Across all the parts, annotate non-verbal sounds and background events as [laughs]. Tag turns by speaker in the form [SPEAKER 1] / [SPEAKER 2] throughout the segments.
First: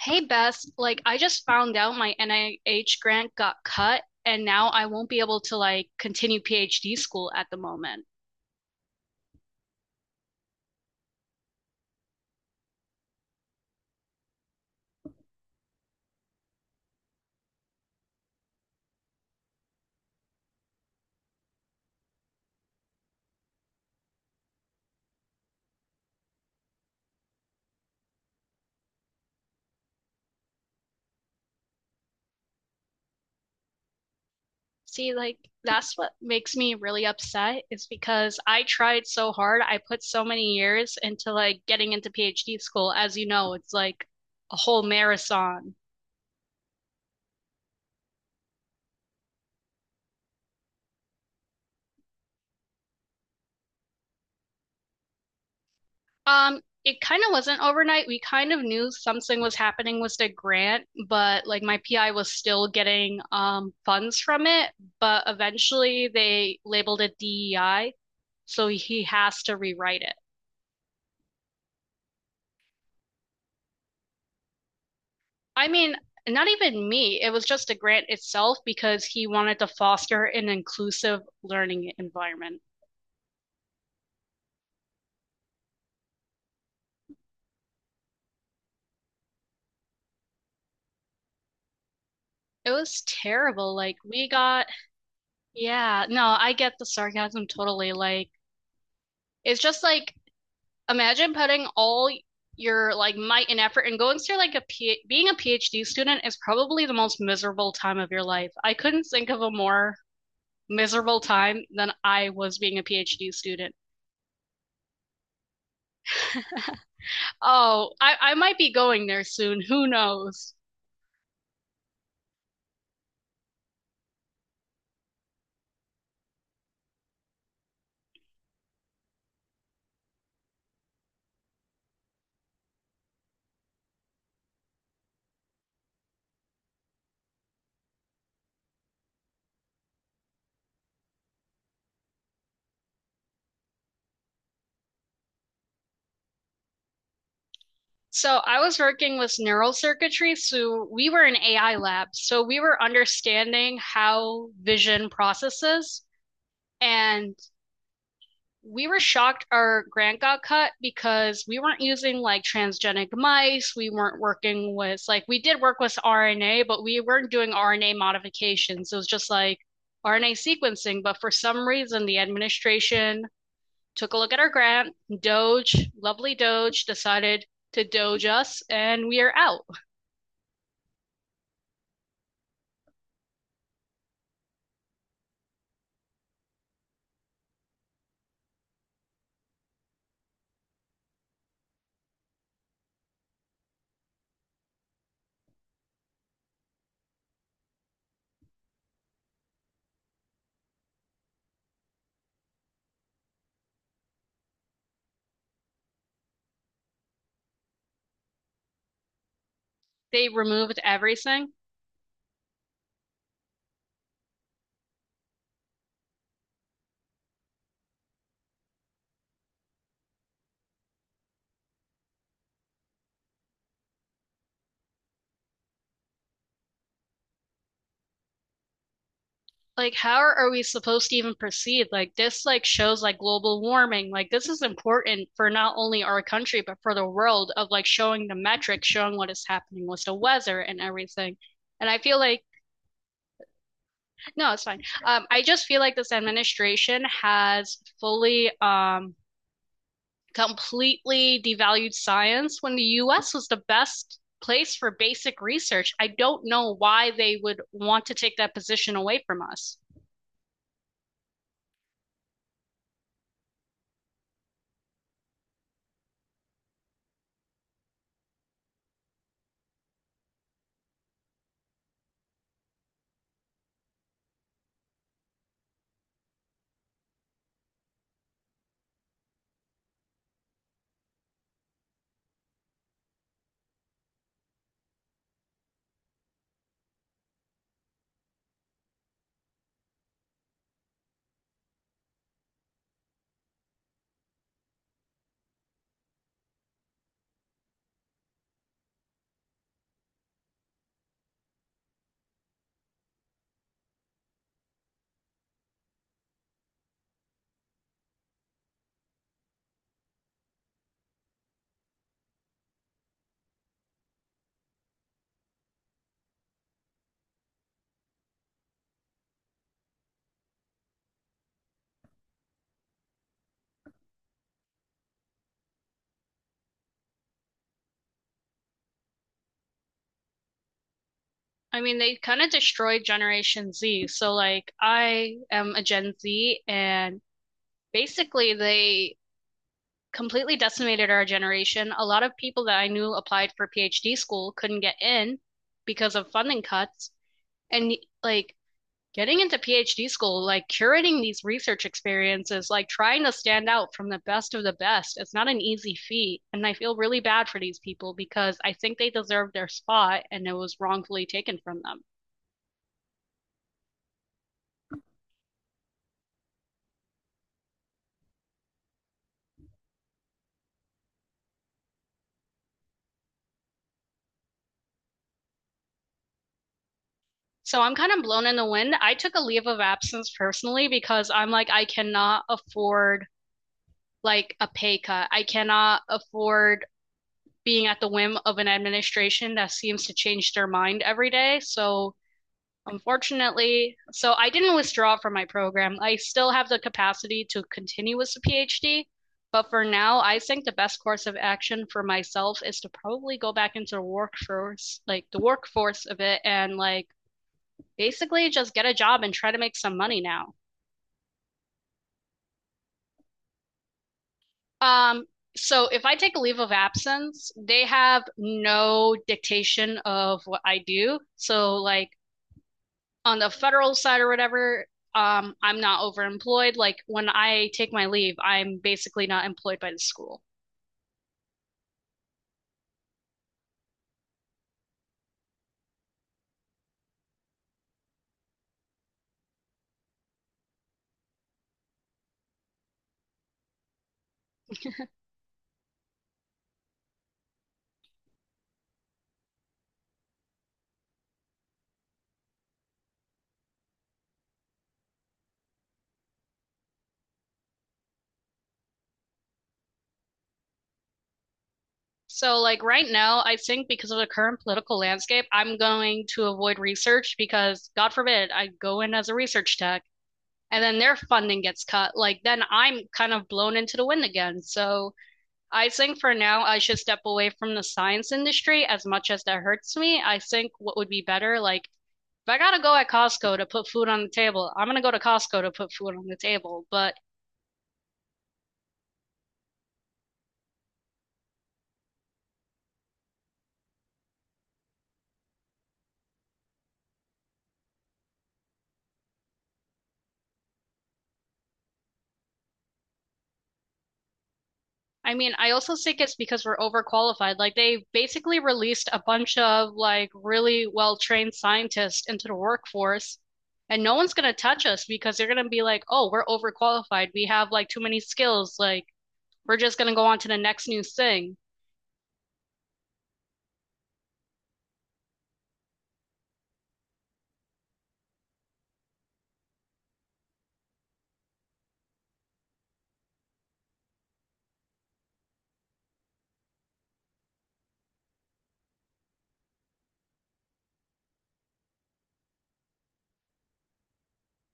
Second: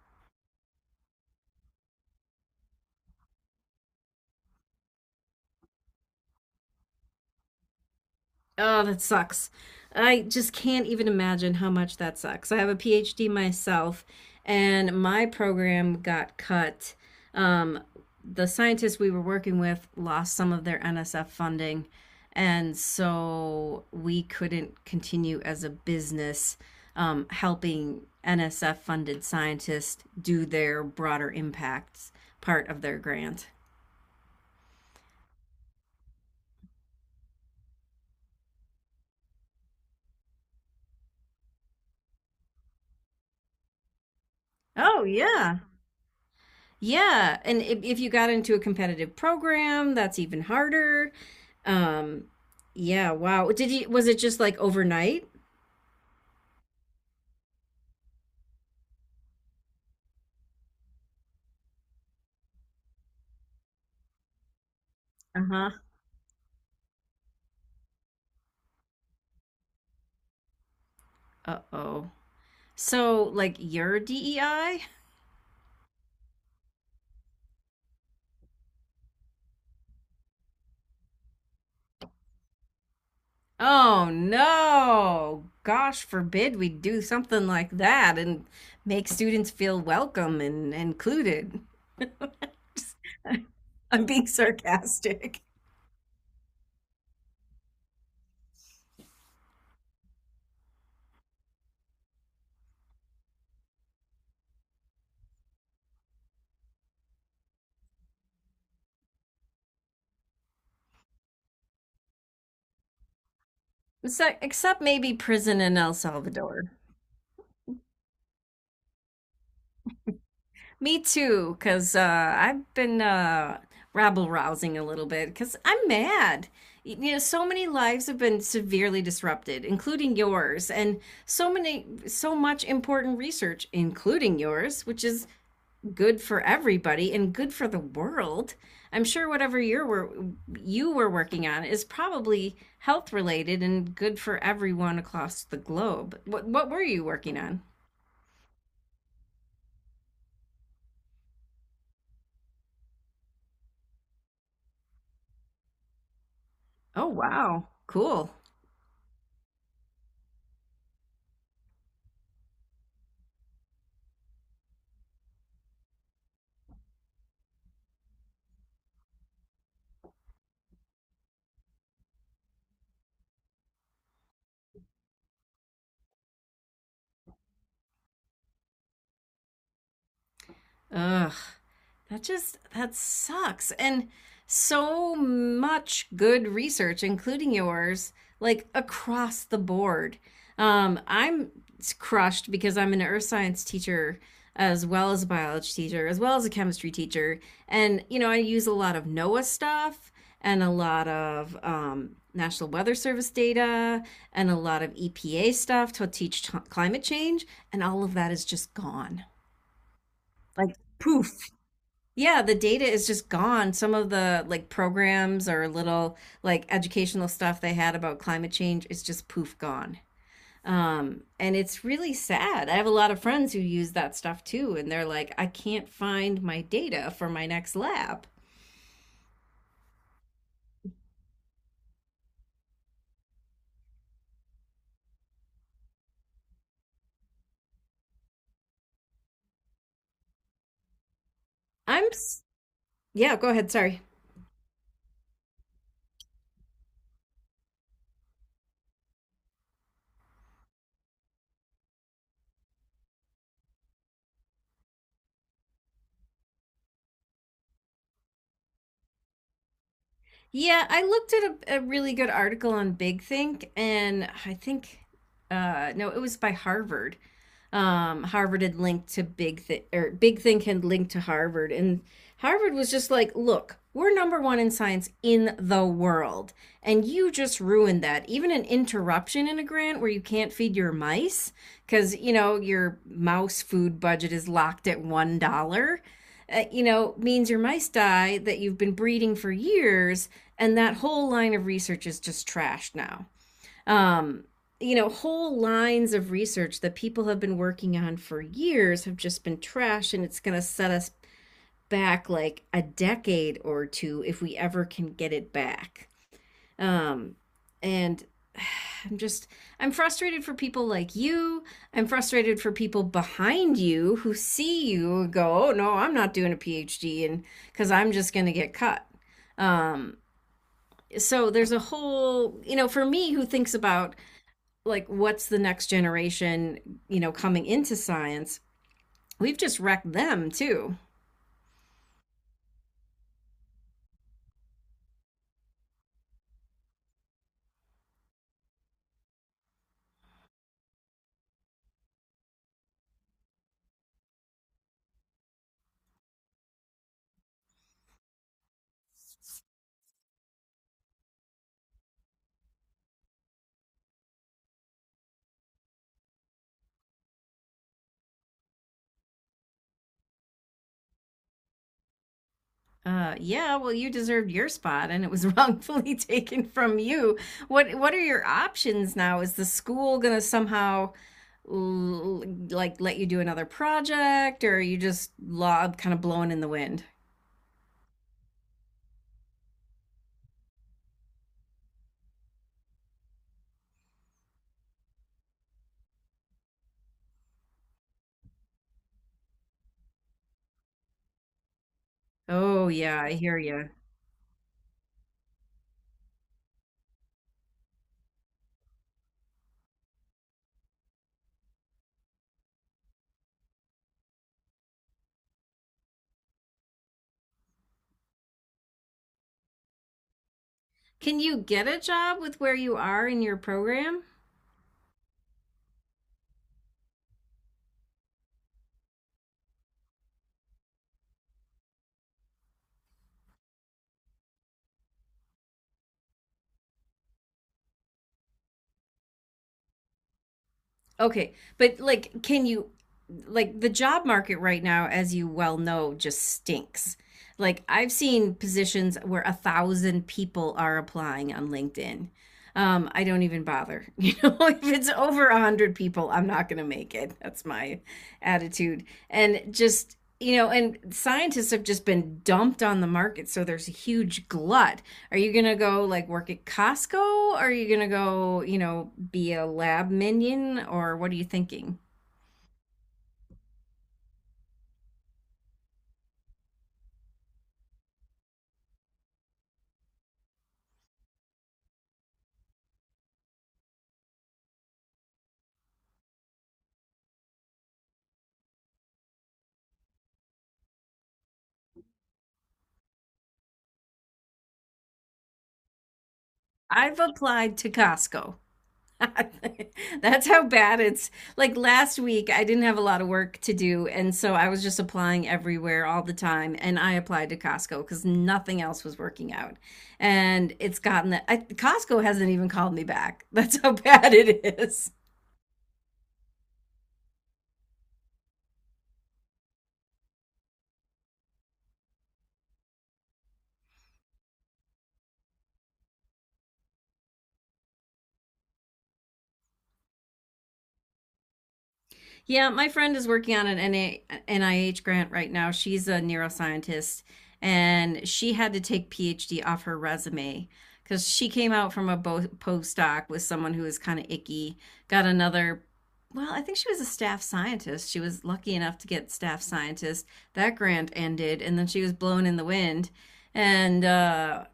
[SPEAKER 1] Hey Beth, I just found out my NIH grant got cut, and now I won't be able to continue PhD school at the moment.
[SPEAKER 2] Oh, that sucks. I just can't even imagine how much that sucks. I have a PhD myself, and my program got cut. Um, the scientists we were working with lost some of their NSF funding, and so we couldn't continue as a business helping NSF funded scientists do their broader impacts part of their grant.
[SPEAKER 1] See, like, that's what makes me really upset is because I tried so hard. I put so many years into getting into PhD school. As you know, it's like a whole
[SPEAKER 2] Oh, yeah.
[SPEAKER 1] marathon.
[SPEAKER 2] Yeah, and if you got into a competitive program, that's even harder. Um, yeah, wow. Did you, was it just like overnight?
[SPEAKER 1] It kind of wasn't overnight. We kind of knew something was happening with the grant, but like my PI was still getting funds from it, but
[SPEAKER 2] Uh-huh.
[SPEAKER 1] eventually they labeled it DEI, so he has to rewrite it.
[SPEAKER 2] Uh-oh. So like your DEI?
[SPEAKER 1] I mean, not even me. It was just the grant itself because he wanted to foster an inclusive learning environment.
[SPEAKER 2] Oh no. Gosh forbid we do something like that and make students feel welcome and included.
[SPEAKER 1] It was terrible. Like,
[SPEAKER 2] I'm being sarcastic.
[SPEAKER 1] yeah, no, I get the sarcasm totally. Like, it's just like, imagine putting all your like might and effort and going through like a P being a PhD student is probably the most miserable time of your life. I couldn't think of a more miserable time than I was being a PhD student.
[SPEAKER 2] So, except maybe prison in El Salvador.
[SPEAKER 1] Oh, I might be going there soon. Who knows?
[SPEAKER 2] Me too, because I've been rabble rousing a little bit because I'm mad. You know, so many lives have been severely disrupted, including yours, and so many, so much important research, including yours, which is good for everybody and good for the world. I'm sure whatever you were working on is probably health related and good for everyone across the globe. What were you working on?
[SPEAKER 1] So I was working with neural circuitry, so we were in AI lab. So we were understanding how vision processes,
[SPEAKER 2] Oh,
[SPEAKER 1] and
[SPEAKER 2] wow. Cool.
[SPEAKER 1] we were shocked our grant got cut because we weren't using like transgenic mice. We weren't working with like we did work with RNA, but we weren't doing RNA modifications. It was just like RNA sequencing. But for some reason, the administration took a look at our grant. Doge, lovely Doge, decided to Doge us, and we are out.
[SPEAKER 2] Ugh. That just that sucks. And so much good research, including yours, like across the board. I'm crushed because I'm an earth science teacher as well as a biology teacher, as well as a chemistry teacher. And, you know, I use a lot of NOAA stuff and a lot of National Weather Service data and a lot of EPA stuff to teach climate change. And all of that is just gone.
[SPEAKER 1] They
[SPEAKER 2] Like,
[SPEAKER 1] removed
[SPEAKER 2] poof.
[SPEAKER 1] everything.
[SPEAKER 2] Yeah, the data is just gone. Some of the like programs or little like educational stuff they had about climate change is just poof gone. And it's really sad. I have a lot of friends who use that stuff too, and they're like, I can't find my data for my next lab.
[SPEAKER 1] Like, how are we supposed to even proceed? Like, this like shows like global warming. Like, this is important for not only our country but for the world of like showing the metrics, showing what is happening with the weather and everything. And I
[SPEAKER 2] I'm,
[SPEAKER 1] feel
[SPEAKER 2] s-
[SPEAKER 1] like
[SPEAKER 2] yeah, go ahead. Sorry.
[SPEAKER 1] no, it's fine. I just feel like this administration has fully, completely devalued science when the U.S. was the best place for basic research. I don't know why they would want to take that position away from us.
[SPEAKER 2] Yeah, I looked at a really good article on Big Think, and I think, no, it was by Harvard Harvard had linked to Big Thing, or Big Thing had linked to Harvard. And Harvard was just like, look, we're number one in science in the world. And you just ruined that. Even an interruption in a grant where you can't feed your mice because, you know, your mouse food budget is locked at $1. You know, means your mice die that you've been breeding for years, and that whole line of research is just trashed now. Um, you know, whole lines of research that people have been working on for years have just been trash, and it's going to set us back like a decade or two if we ever can get it back. Um, and [sighs] I'm just, I'm frustrated for people like you. I'm frustrated for people behind you who see you and go, oh, no, I'm not doing a PhD and because I'm just going to get cut. Um, so there's a whole, you know, for me who thinks about like what's the next generation, you know, coming into science, we've just wrecked them too.
[SPEAKER 1] I mean, they kind of destroyed Generation Z. So, like, I am a Gen Z, and basically, they completely decimated our generation. A lot of people that I knew applied for PhD school couldn't get in because of funding cuts. And, like, getting into PhD school, like, curating these research experiences, like, trying to stand out from the best of the best, it's not an easy feat. And I feel really bad for these people because I think they deserve their spot, and it was wrongfully taken from them.
[SPEAKER 2] Yeah, well, you deserved your spot, and it was wrongfully [laughs] taken from you. What are your options now? Is the school gonna somehow l- like let you do another project, or are you just lob kind of blowing in the wind?
[SPEAKER 1] So I'm kind of blown in the wind. I took a leave of absence personally because I'm like, I cannot afford like a pay cut. I cannot afford being at the whim of an administration that seems to change their mind every day. So
[SPEAKER 2] Oh yeah, I hear you.
[SPEAKER 1] unfortunately, so I didn't withdraw from my program. I still have the capacity to continue with the PhD, but for now, I think the best course of action for myself is to probably go back into the workforce, like the workforce of it, and like basically just get a job and try to make some money now.
[SPEAKER 2] Can you get a job with where you are in your program?
[SPEAKER 1] Um, so if I take a leave of absence, they have no dictation of what I do. So like on the federal side or whatever, I'm not overemployed. Like when I take my leave, I'm basically not employed by the school.
[SPEAKER 2] Okay, but like, can you, like, the job market right now, as you well know, just stinks. Like, I've seen positions where a thousand people are applying on LinkedIn. I don't even bother. [laughs] You know, if it's over a hundred people, I'm not going to make it. That's my attitude. And just, you know, and scientists have just been dumped on the market, so there's a huge glut. Are you gonna go like work at Costco? Are you gonna go, you know, be a lab minion? Or what are you thinking?
[SPEAKER 1] So like right now, I think because of the current political landscape, I'm going to avoid research because God forbid I go in as a research tech and then their funding gets cut, like then I'm kind of blown into the wind again. So I think for now I should step away from the science industry as much as that hurts me. I think what would be better, like if I gotta go at Costco to put food on the table, I'm gonna go to Costco to put food on the table. But
[SPEAKER 2] I've applied to Costco. [laughs] That's how bad it's like last week I didn't have a lot of work to do and so I was just applying everywhere all the time and I applied to Costco because nothing else was working out. And it's gotten that I, Costco hasn't even called me back. That's how [laughs] bad it is.
[SPEAKER 1] I mean, I also think it's because we're overqualified. Like they basically released a bunch of like really well-trained scientists into the workforce, and no one's gonna touch us because they're gonna be like, "Oh, we're overqualified. We have like too many skills. Like we're just gonna go on to the next new thing."
[SPEAKER 2] Yeah, my friend is working on an NIH grant right now. She's a neuroscientist and she had to take PhD off her resume because she came out from a postdoc with someone who was kind of icky, got another. Well, I think she was a staff scientist. She was lucky enough to get staff scientist. That grant ended, and then she was blown in the wind. And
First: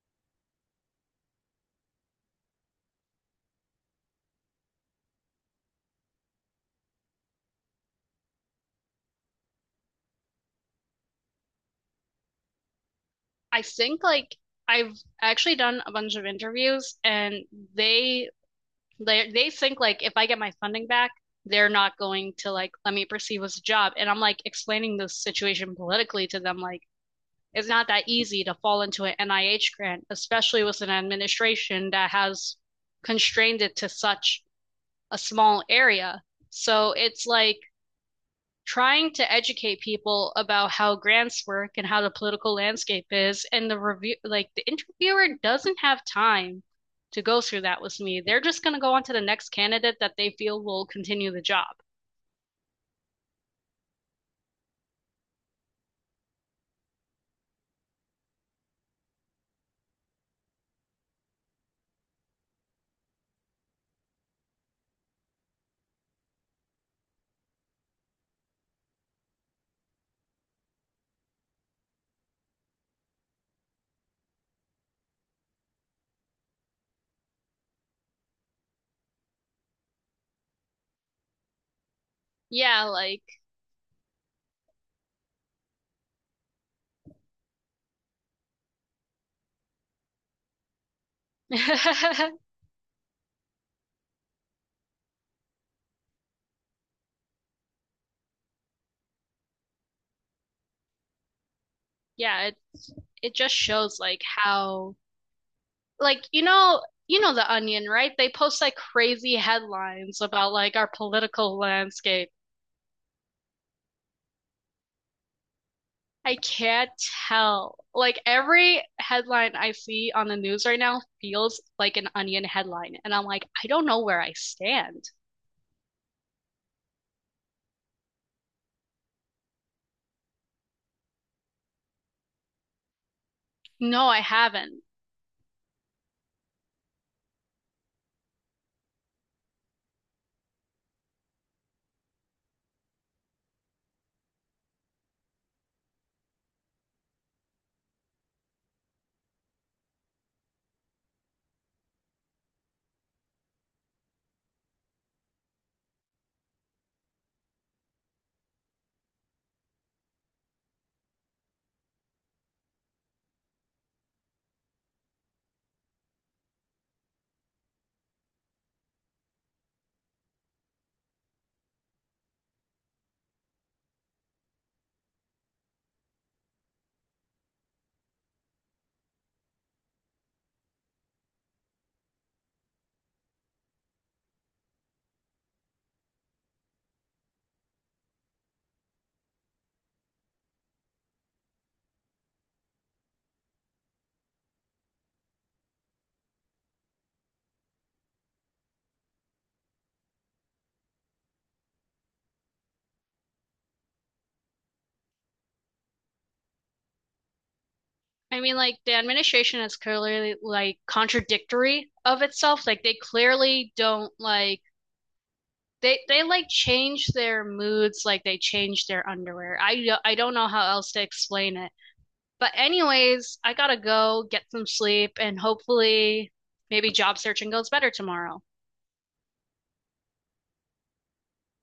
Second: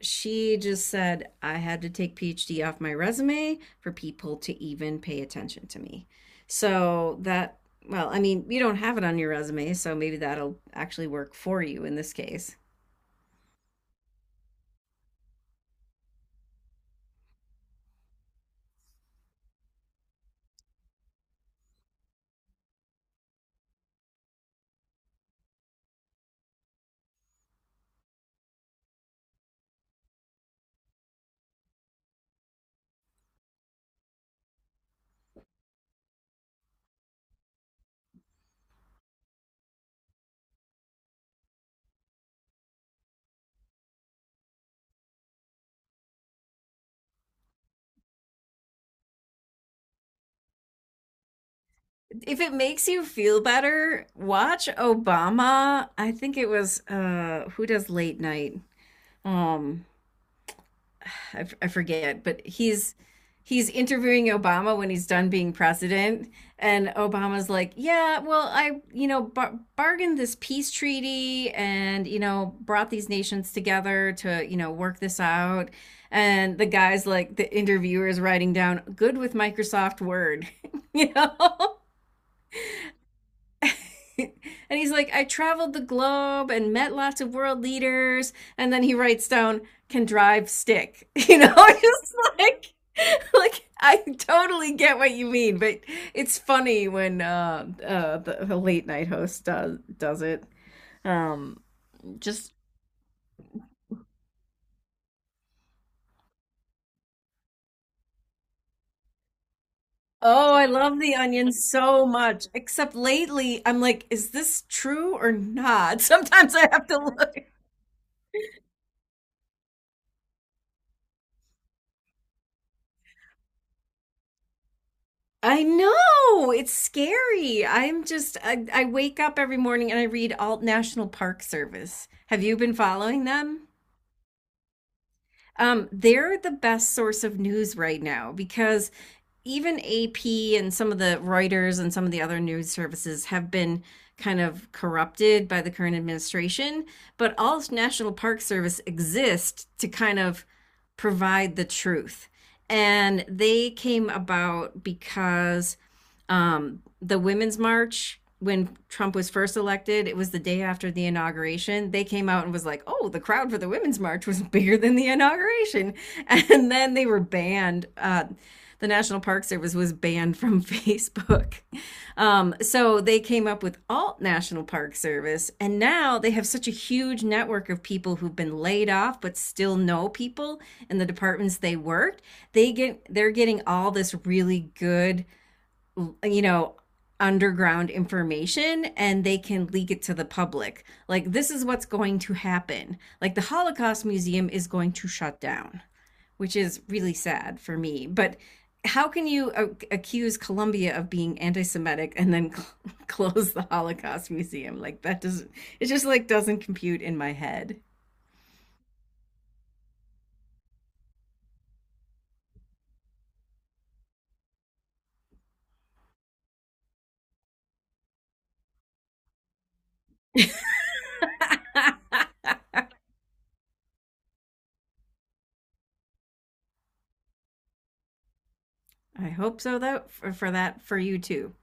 [SPEAKER 2] she just said, I had to take PhD off my resume for people to even pay attention to me. So that, well, I mean, you don't have it on your resume, so maybe that'll actually work for you in this case.
[SPEAKER 1] I think like I've actually done a bunch of interviews, and they they think like if I get my funding back, they're not going to like let me proceed with the job. And I'm like explaining this situation politically to them, like it's not that easy to fall into an NIH grant, especially with an administration that has constrained it to such a small area. So it's like trying to educate people about how grants work and how the political landscape is. And the review, like the interviewer doesn't have time to go through that with me. They're just going to go on to the next candidate that they feel will continue the job.
[SPEAKER 2] If it makes you feel better, watch Obama. I think it was who does late night? Um I forget, but he's interviewing Obama when he's done being president, and Obama's like, "Yeah, well, I you know bargained this peace treaty, and you know brought these nations together to you know work this out." And the guy's like, the interviewer is writing down, "Good with Microsoft Word," [laughs] you know. [laughs]
[SPEAKER 1] Yeah, like,
[SPEAKER 2] And he's like, I traveled the globe and met lots of world leaders. And then he writes down, can drive stick. You know, [laughs]
[SPEAKER 1] [laughs]
[SPEAKER 2] just like, [laughs] like I totally get what you mean, but it's funny when the late night host does it. Um,
[SPEAKER 1] yeah,
[SPEAKER 2] just
[SPEAKER 1] it just shows like how like you know the Onion, right? They post like crazy headlines about
[SPEAKER 2] Oh, I
[SPEAKER 1] like our
[SPEAKER 2] love the onion
[SPEAKER 1] political
[SPEAKER 2] so
[SPEAKER 1] landscape.
[SPEAKER 2] much. Except lately, I'm like, is this true or not? [laughs]
[SPEAKER 1] I
[SPEAKER 2] Sometimes I have
[SPEAKER 1] can't
[SPEAKER 2] to look.
[SPEAKER 1] tell. Like every headline I see on the news right now feels like an Onion headline, and I'm like, I don't know where I stand.
[SPEAKER 2] I know it's scary. I wake up every morning and I read Alt National Park Service. Have you been following them?
[SPEAKER 1] No, I haven't.
[SPEAKER 2] They're the best source of news right now because even AP and some of the Reuters and some of the other news services have been kind of corrupted by the current administration, but all National Park Service exists to kind of provide the truth. And they came about because the Women's March, when Trump was first elected, it was the day after the inauguration. They came out and was like, "Oh, the crowd for the Women's March was [laughs] bigger than the inauguration," [laughs] and then they were banned. The National Park Service was banned from [laughs] Facebook. So they came up with Alt National Park Service, and now they have such a huge network of people who've been laid off but still know people in the departments they worked. They're getting all this really good you know, underground information and they can leak it to the public. Like, this is what's going to happen. Like, the Holocaust Museum is going to shut down, which is really sad for me. But how can you accuse Colombia of being anti-Semitic and then [laughs] close the Holocaust Museum? Like that doesn't It just like doesn't compute in my head.
[SPEAKER 1] I mean, like the administration is clearly like contradictory of itself. Like they clearly don't like they like change their moods like they change their underwear. I don't know how else to explain it.
[SPEAKER 2] [laughs]
[SPEAKER 1] But
[SPEAKER 2] I
[SPEAKER 1] anyways, I gotta go get some sleep and hopefully maybe job searching goes better tomorrow.
[SPEAKER 2] hope so though for that for you too.